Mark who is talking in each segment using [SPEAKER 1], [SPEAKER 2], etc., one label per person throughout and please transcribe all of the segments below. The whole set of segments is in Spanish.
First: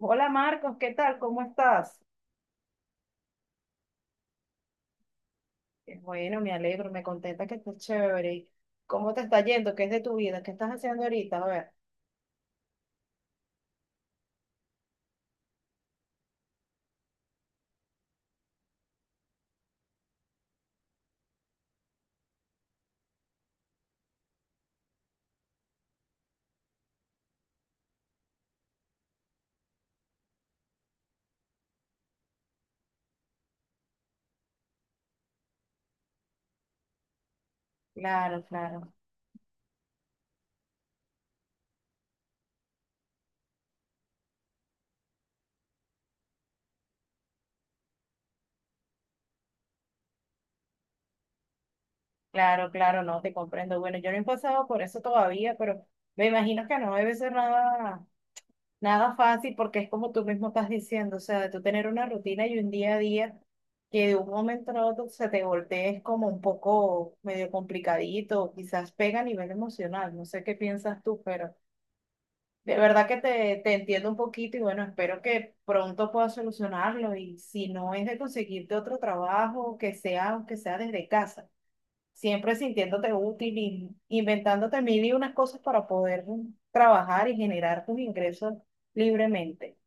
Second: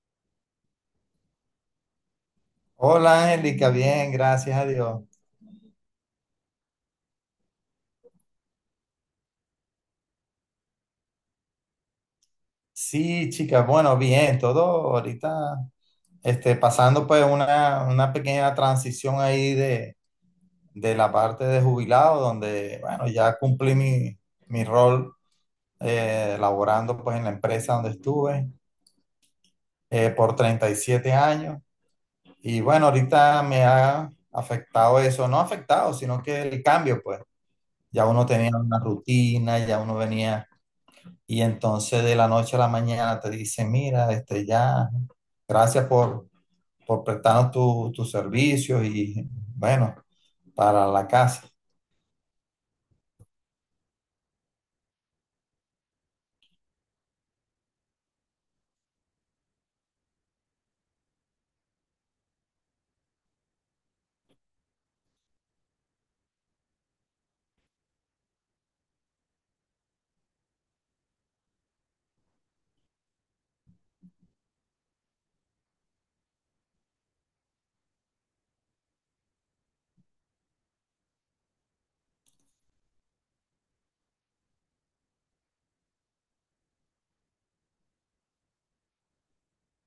[SPEAKER 1] Hola Marcos, ¿qué tal? ¿Cómo estás?
[SPEAKER 2] Hola Angélica, bien, gracias a Dios.
[SPEAKER 1] Bueno, me alegro, me contenta que estés chévere. ¿Cómo te está yendo? ¿Qué es de tu vida? ¿Qué estás haciendo ahorita? A ver.
[SPEAKER 2] Sí, chicas, bueno, bien, todo ahorita pasando pues una pequeña transición ahí de la parte de jubilado, donde, bueno, ya cumplí mi rol laborando pues en la empresa donde estuve por 37 años. Y bueno, ahorita me ha afectado eso, no afectado, sino que el cambio pues, ya uno
[SPEAKER 1] Claro,
[SPEAKER 2] tenía una
[SPEAKER 1] claro,
[SPEAKER 2] rutina, ya uno venía. Y entonces de la noche a la mañana te dice, mira, ya, gracias por prestarnos tus servicios y bueno, para la casa.
[SPEAKER 1] claro, claro, no te comprendo. Bueno, yo no he pasado por eso todavía, pero me imagino que no debe ser nada, nada fácil porque es como tú mismo estás diciendo, o sea, de tú tener una rutina y un día a día que de un momento a otro se te voltee es como un poco medio complicadito, quizás pega a nivel emocional, no sé qué piensas tú, pero... De verdad que te entiendo un poquito y bueno, espero que pronto puedas solucionarlo y si no es de conseguirte otro trabajo, que sea, aunque sea desde casa, siempre sintiéndote útil y inventándote mil y unas cosas para poder trabajar y generar tus ingresos libremente.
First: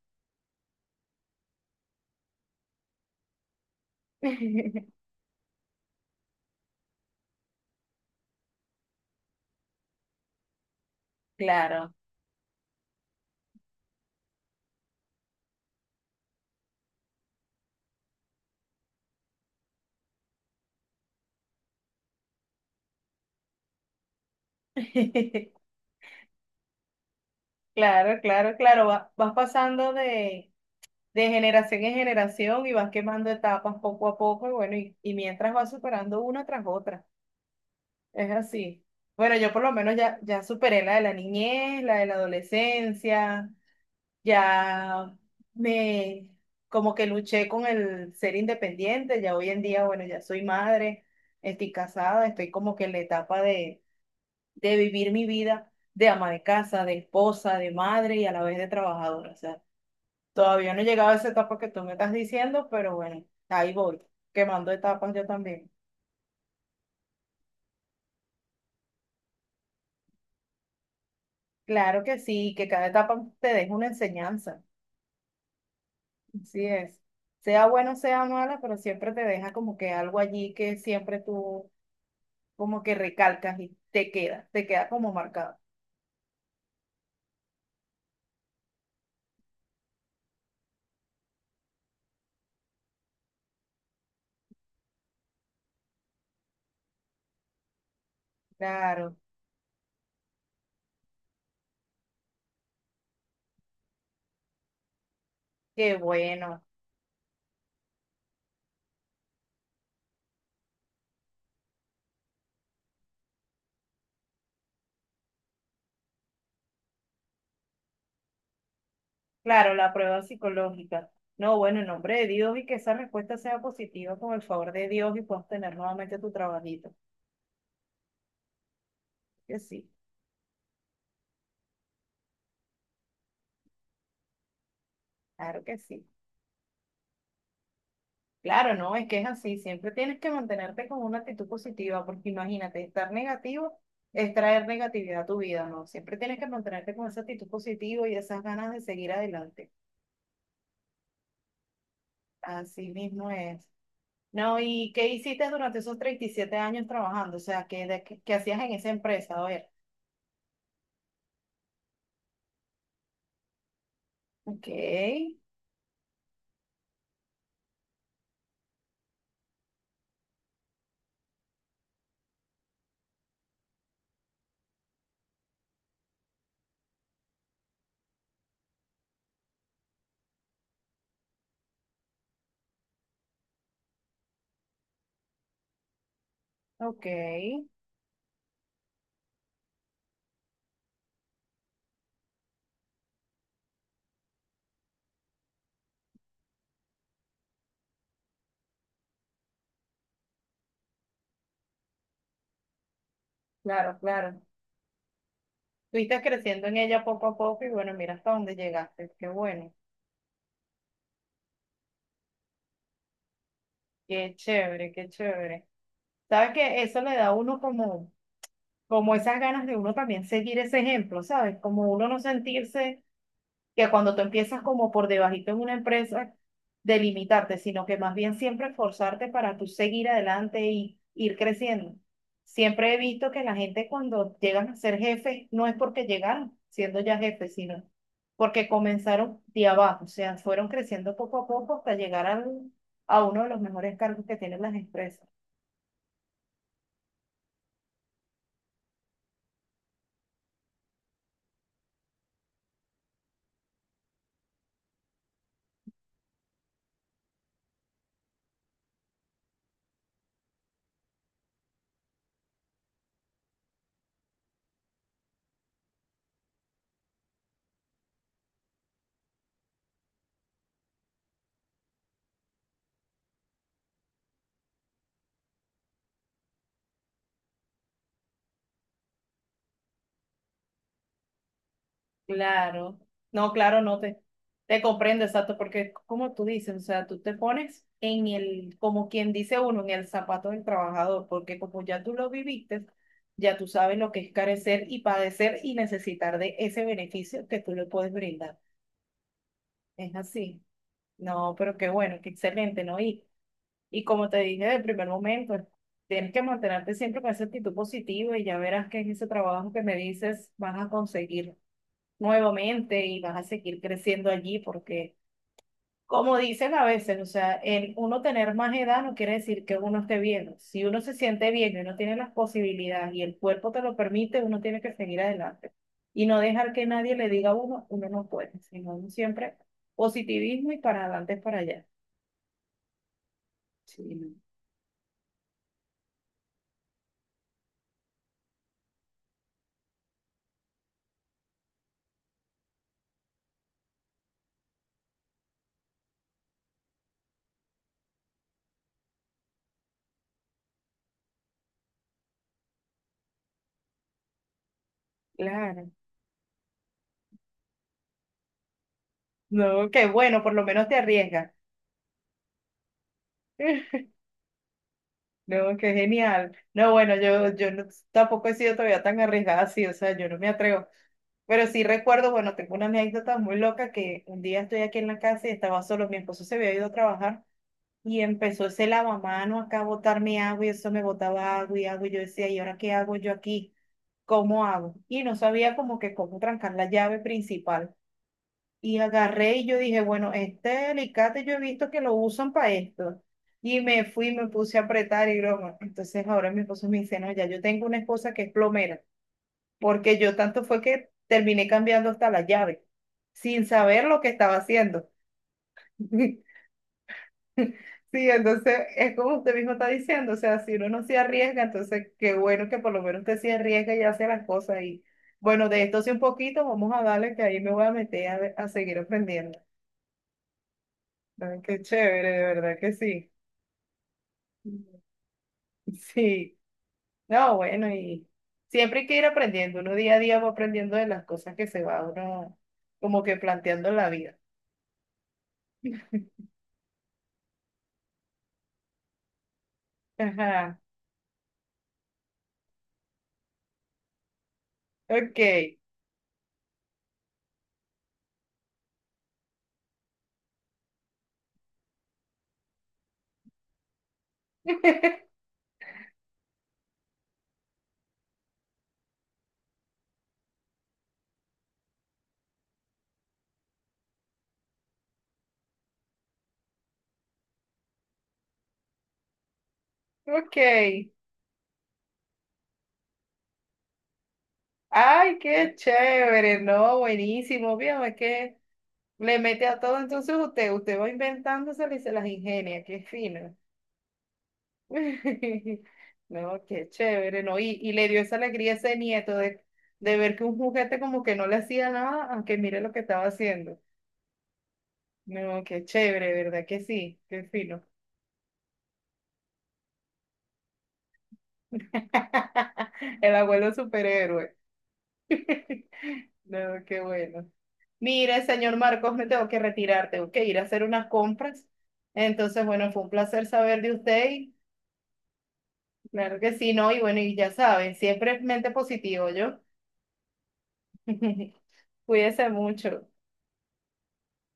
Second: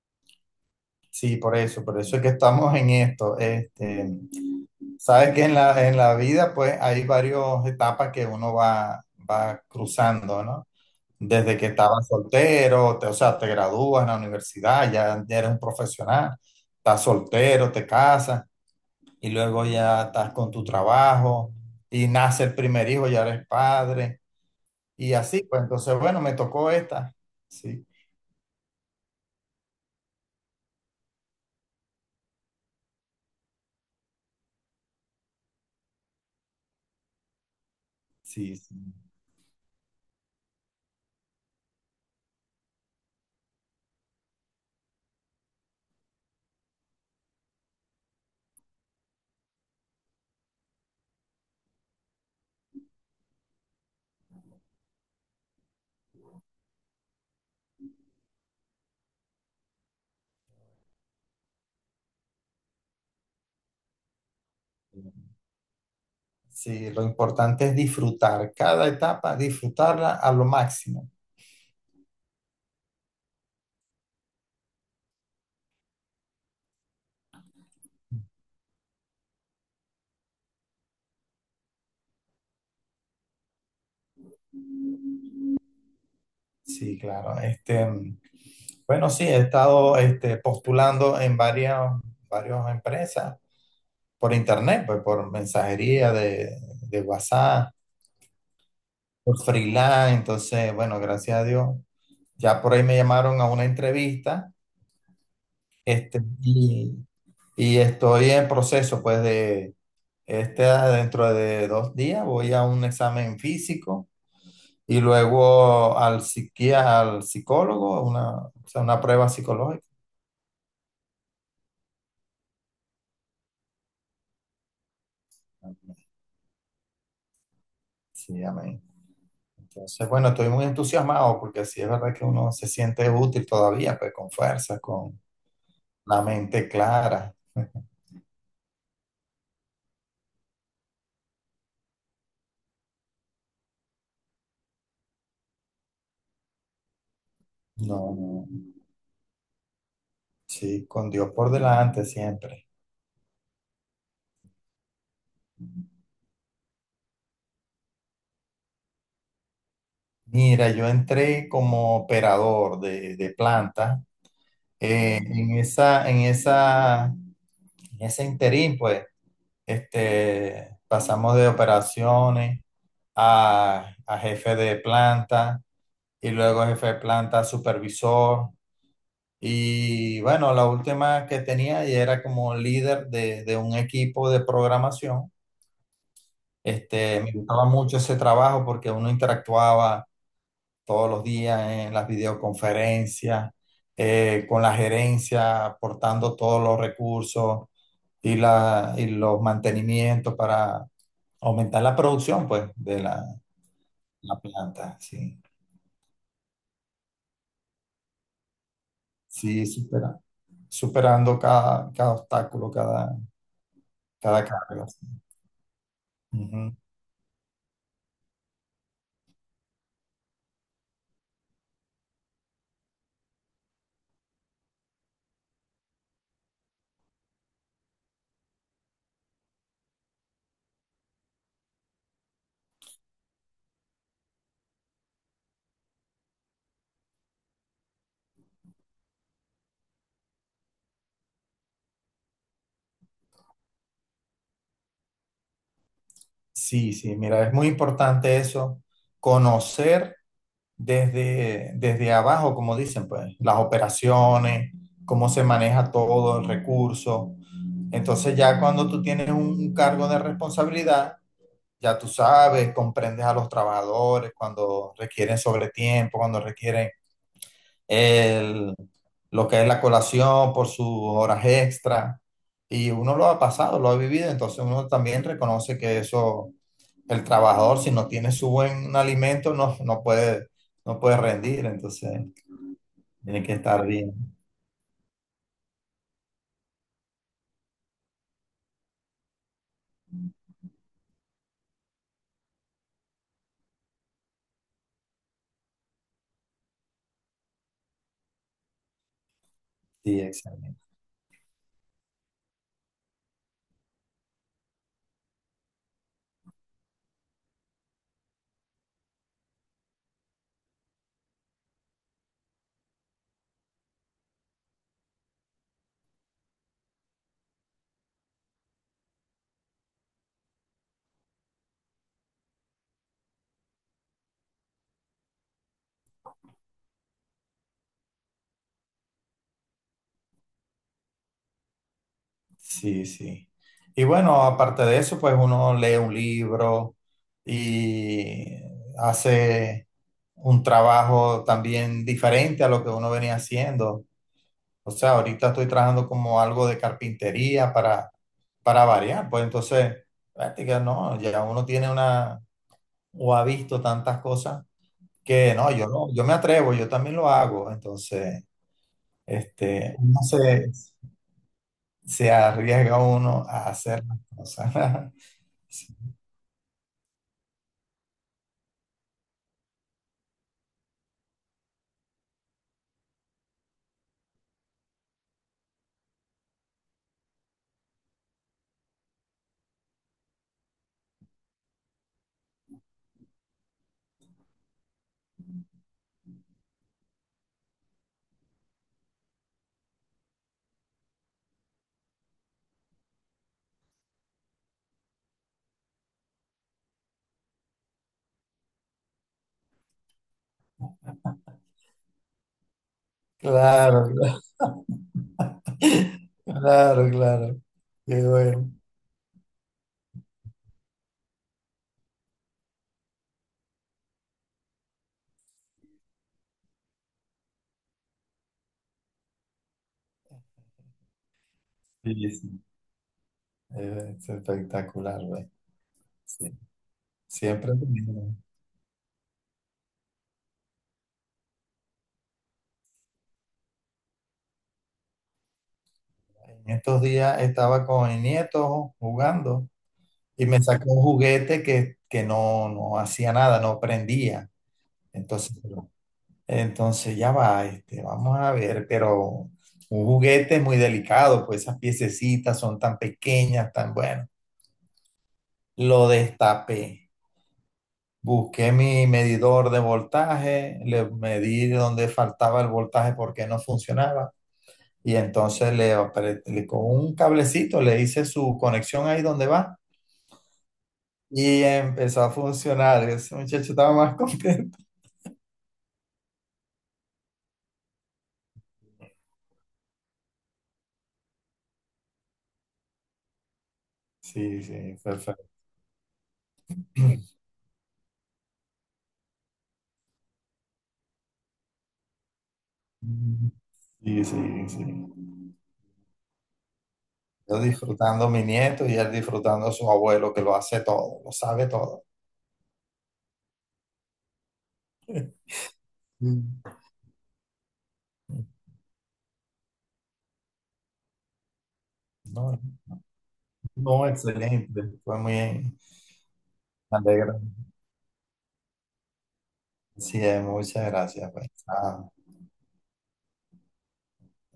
[SPEAKER 2] Sí, por eso es que estamos en esto. Sabes que en la vida pues hay varias etapas que uno va cruzando, ¿no? Desde que
[SPEAKER 1] Claro,
[SPEAKER 2] estabas soltero, o sea, te gradúas en la universidad, ya, ya eres un profesional, estás soltero, te casas, y luego ya estás con tu trabajo y nace el primer hijo, ya eres padre y así, pues entonces, bueno, me tocó esta. Sí,
[SPEAKER 1] claro, claro, claro, vas pasando de generación en generación y vas quemando etapas poco a poco y bueno, y mientras vas superando una tras otra. Es
[SPEAKER 2] sí, sí.
[SPEAKER 1] así. Bueno, yo por lo menos ya, ya superé la de la niñez, la de la adolescencia, ya me como que luché con el ser independiente, ya hoy en día, bueno, ya soy madre, estoy casada, estoy como que en la etapa de vivir mi vida de ama de casa, de esposa, de madre y a la vez de trabajadora. O sea, todavía no he llegado a esa etapa que tú me estás diciendo, pero bueno, ahí voy, quemando etapas yo también.
[SPEAKER 2] Sí, lo importante es disfrutar cada etapa, disfrutarla a lo máximo.
[SPEAKER 1] Claro que sí, que cada etapa te deja una enseñanza. Así es. Sea bueno, sea mala, pero siempre te deja como que algo allí que siempre tú como que recalcas y te queda como marcado.
[SPEAKER 2] Sí, claro. Bueno, sí, he estado postulando en varias empresas por internet, pues por mensajería de WhatsApp,
[SPEAKER 1] Claro,
[SPEAKER 2] por freelance. Entonces, bueno, gracias a Dios. Ya por ahí me llamaron a una entrevista.
[SPEAKER 1] qué
[SPEAKER 2] Este,
[SPEAKER 1] bueno.
[SPEAKER 2] y, y estoy en proceso, pues, de dentro de 2 días voy a un examen físico y luego al al psicólogo, o sea, una prueba
[SPEAKER 1] Claro,
[SPEAKER 2] psicológica.
[SPEAKER 1] la prueba psicológica. No, bueno, en nombre de Dios y que esa respuesta sea positiva con el favor de Dios y puedas tener nuevamente tu trabajito.
[SPEAKER 2] Sí, amén.
[SPEAKER 1] Que sí,
[SPEAKER 2] Entonces, bueno, estoy muy entusiasmado porque sí es verdad que uno se siente útil todavía, pues, con fuerza, con
[SPEAKER 1] claro que sí.
[SPEAKER 2] la mente clara.
[SPEAKER 1] Claro, no, es que es así, siempre tienes que mantenerte con una actitud positiva, porque imagínate, estar negativo es traer negatividad a tu vida, ¿no? Siempre tienes que mantenerte con esa actitud
[SPEAKER 2] No,
[SPEAKER 1] positiva y esas
[SPEAKER 2] no,
[SPEAKER 1] ganas de seguir adelante.
[SPEAKER 2] sí, con Dios por delante siempre.
[SPEAKER 1] Así mismo es. No, ¿y qué hiciste durante esos 37 años trabajando? O sea, ¿qué hacías en esa empresa? A ver.
[SPEAKER 2] Mira, yo entré como operador de planta.
[SPEAKER 1] Ok,
[SPEAKER 2] En ese interín, pues, pasamos de operaciones a jefe de planta y luego jefe de planta a supervisor. Y bueno, la última que tenía y era como líder de un equipo de programación.
[SPEAKER 1] ok,
[SPEAKER 2] Me gustaba mucho ese trabajo porque uno interactuaba todos los días en las videoconferencias, con la gerencia, aportando todos los recursos y los mantenimientos para aumentar la producción, pues, de la,
[SPEAKER 1] claro,
[SPEAKER 2] la
[SPEAKER 1] claro.
[SPEAKER 2] planta, sí.
[SPEAKER 1] Fuiste creciendo en ella poco a poco y bueno, mira hasta dónde llegaste, qué
[SPEAKER 2] Sí,
[SPEAKER 1] bueno,
[SPEAKER 2] superando cada obstáculo, cada,
[SPEAKER 1] qué
[SPEAKER 2] cada carga.
[SPEAKER 1] chévere,
[SPEAKER 2] Sí.
[SPEAKER 1] qué chévere. Sabes
[SPEAKER 2] Ujú.
[SPEAKER 1] que eso le da a uno como esas ganas de uno también seguir ese ejemplo, ¿sabes? Como uno no sentirse que cuando tú empiezas como por debajito en una empresa, delimitarte, sino que más bien siempre esforzarte para tú seguir adelante y ir creciendo. Siempre he visto que la gente cuando llegan a ser jefes no es porque llegaron siendo ya jefes, sino porque comenzaron de abajo, o sea, fueron creciendo poco a poco hasta a uno de los mejores cargos que tienen las empresas.
[SPEAKER 2] Sí, sí, mira, es muy importante eso, conocer desde abajo, como dicen, pues, las operaciones, cómo se maneja todo el recurso. Entonces ya cuando tú tienes un cargo de responsabilidad, ya tú sabes, comprendes a los trabajadores cuando requieren sobretiempo, cuando requieren el, lo que es la colación por sus horas extra. Y uno lo ha pasado, lo ha vivido, entonces uno también reconoce que eso el trabajador, si no tiene su buen alimento, no puede rendir, entonces
[SPEAKER 1] Claro,
[SPEAKER 2] tiene
[SPEAKER 1] no,
[SPEAKER 2] que
[SPEAKER 1] claro,
[SPEAKER 2] estar
[SPEAKER 1] no te,
[SPEAKER 2] bien.
[SPEAKER 1] te comprendo, exacto, porque como tú dices, o sea, tú te pones en el, como quien dice uno, en el zapato del trabajador, porque como ya tú lo viviste, ya tú sabes lo que es carecer y padecer y necesitar de ese beneficio que tú le puedes brindar. Es
[SPEAKER 2] Sí,
[SPEAKER 1] así.
[SPEAKER 2] exactamente.
[SPEAKER 1] No, pero qué bueno, qué excelente, ¿no? Y como te dije del primer momento, tienes que mantenerte siempre con esa actitud positiva y ya verás que en ese trabajo que me dices vas a conseguir nuevamente y vas a seguir creciendo allí porque, como dicen a veces, o sea, el uno tener más edad no quiere decir que uno esté bien. Si uno se siente bien y uno tiene las posibilidades y el cuerpo te lo permite, uno tiene que seguir adelante y no dejar que nadie le diga a uno, uno no puede, sino uno siempre positivismo y para adelante es para allá.
[SPEAKER 2] Sí, sí. Y
[SPEAKER 1] Sí, no,
[SPEAKER 2] bueno, aparte de eso, pues uno lee un libro y hace un trabajo también diferente a lo que uno venía haciendo. O sea, ahorita estoy trabajando como algo de carpintería para variar. Pues entonces, práctica, no, ya uno tiene una, o ha visto tantas cosas que no, yo
[SPEAKER 1] claro.
[SPEAKER 2] no, yo me atrevo, yo también lo hago. Entonces,
[SPEAKER 1] No, qué
[SPEAKER 2] uno
[SPEAKER 1] bueno, por lo
[SPEAKER 2] se,
[SPEAKER 1] menos te arriesgas.
[SPEAKER 2] se arriesga uno a hacer las cosas.
[SPEAKER 1] No,
[SPEAKER 2] Sí,
[SPEAKER 1] qué genial. No, bueno, yo, tampoco he sido todavía tan arriesgada así, o sea, yo no me atrevo. Pero sí recuerdo, bueno, tengo una anécdota muy loca que un día estoy aquí en la casa y estaba solo, mi esposo se había ido a trabajar y empezó ese lavamano acá a botarme agua y eso me botaba agua y agua y yo decía, ¿y ahora qué hago yo aquí? ¿Cómo hago? Y no sabía como que cómo trancar la llave principal. Y agarré y yo dije, bueno, este alicate yo he visto que lo usan para esto. Y me fui, me puse a apretar y broma. Entonces ahora mi esposo me dice, no, ya yo tengo una esposa que es plomera porque yo tanto fue que terminé cambiando hasta la llave, sin saber
[SPEAKER 2] claro,
[SPEAKER 1] lo que
[SPEAKER 2] claro,
[SPEAKER 1] estaba haciendo.
[SPEAKER 2] claro, claro. Qué
[SPEAKER 1] Sí,
[SPEAKER 2] bueno.
[SPEAKER 1] entonces es como usted mismo está diciendo, o sea, si uno no se arriesga, entonces qué bueno que por lo menos usted se arriesga y hace las cosas. Y bueno, de esto sí un poquito, vamos a darle que ahí me voy a meter a, a seguir aprendiendo. Ay, qué
[SPEAKER 2] Sí,
[SPEAKER 1] chévere, de
[SPEAKER 2] sí,
[SPEAKER 1] verdad que sí.
[SPEAKER 2] es espectacular, güey. Sí,
[SPEAKER 1] Sí, no,
[SPEAKER 2] siempre lo
[SPEAKER 1] bueno, y
[SPEAKER 2] mismo.
[SPEAKER 1] siempre hay que ir aprendiendo, uno día a día va aprendiendo de las cosas que se va uno como que planteando en la vida.
[SPEAKER 2] En estos días estaba con mi nieto jugando y me
[SPEAKER 1] Ajá.
[SPEAKER 2] sacó un juguete que no hacía nada, no prendía.
[SPEAKER 1] Ok,
[SPEAKER 2] Entonces, Entonces ya va, vamos a ver, pero un juguete es muy delicado, pues esas piececitas son tan pequeñas, tan bueno. Lo destapé, busqué mi medidor de voltaje, le medí donde faltaba el voltaje porque no funcionaba y entonces con un cablecito le hice su conexión ahí donde va
[SPEAKER 1] ok.
[SPEAKER 2] y empezó a funcionar. Ese muchacho estaba más contento.
[SPEAKER 1] Ay, qué chévere, no, buenísimo. Fíjame que le mete a todo, entonces usted va inventándosela y se las ingenia, qué fino.
[SPEAKER 2] Sí, sí, perfecto.
[SPEAKER 1] No, qué chévere, no. Y le dio esa alegría a ese nieto de ver que un juguete como que no le hacía nada, aunque mire lo que estaba haciendo.
[SPEAKER 2] Sí, sí, sí.
[SPEAKER 1] No, qué chévere, ¿verdad que sí? Qué
[SPEAKER 2] Yo
[SPEAKER 1] fino.
[SPEAKER 2] disfrutando a mi nieto y él disfrutando a su abuelo que lo hace todo, lo sabe todo.
[SPEAKER 1] El abuelo superhéroe.
[SPEAKER 2] Mm.
[SPEAKER 1] No, qué bueno. Mire, señor Marcos, me tengo que retirar, tengo que ir a hacer unas compras.
[SPEAKER 2] No,
[SPEAKER 1] Entonces, bueno, fue un placer saber de
[SPEAKER 2] no,
[SPEAKER 1] usted y
[SPEAKER 2] excelente. Fue muy bien.
[SPEAKER 1] claro que sí, ¿no?
[SPEAKER 2] Me
[SPEAKER 1] Y bueno, y
[SPEAKER 2] alegra.
[SPEAKER 1] ya saben, siempre es mente positivo, yo.
[SPEAKER 2] Sí, muchas gracias, pues. Ah.
[SPEAKER 1] Cuídese mucho.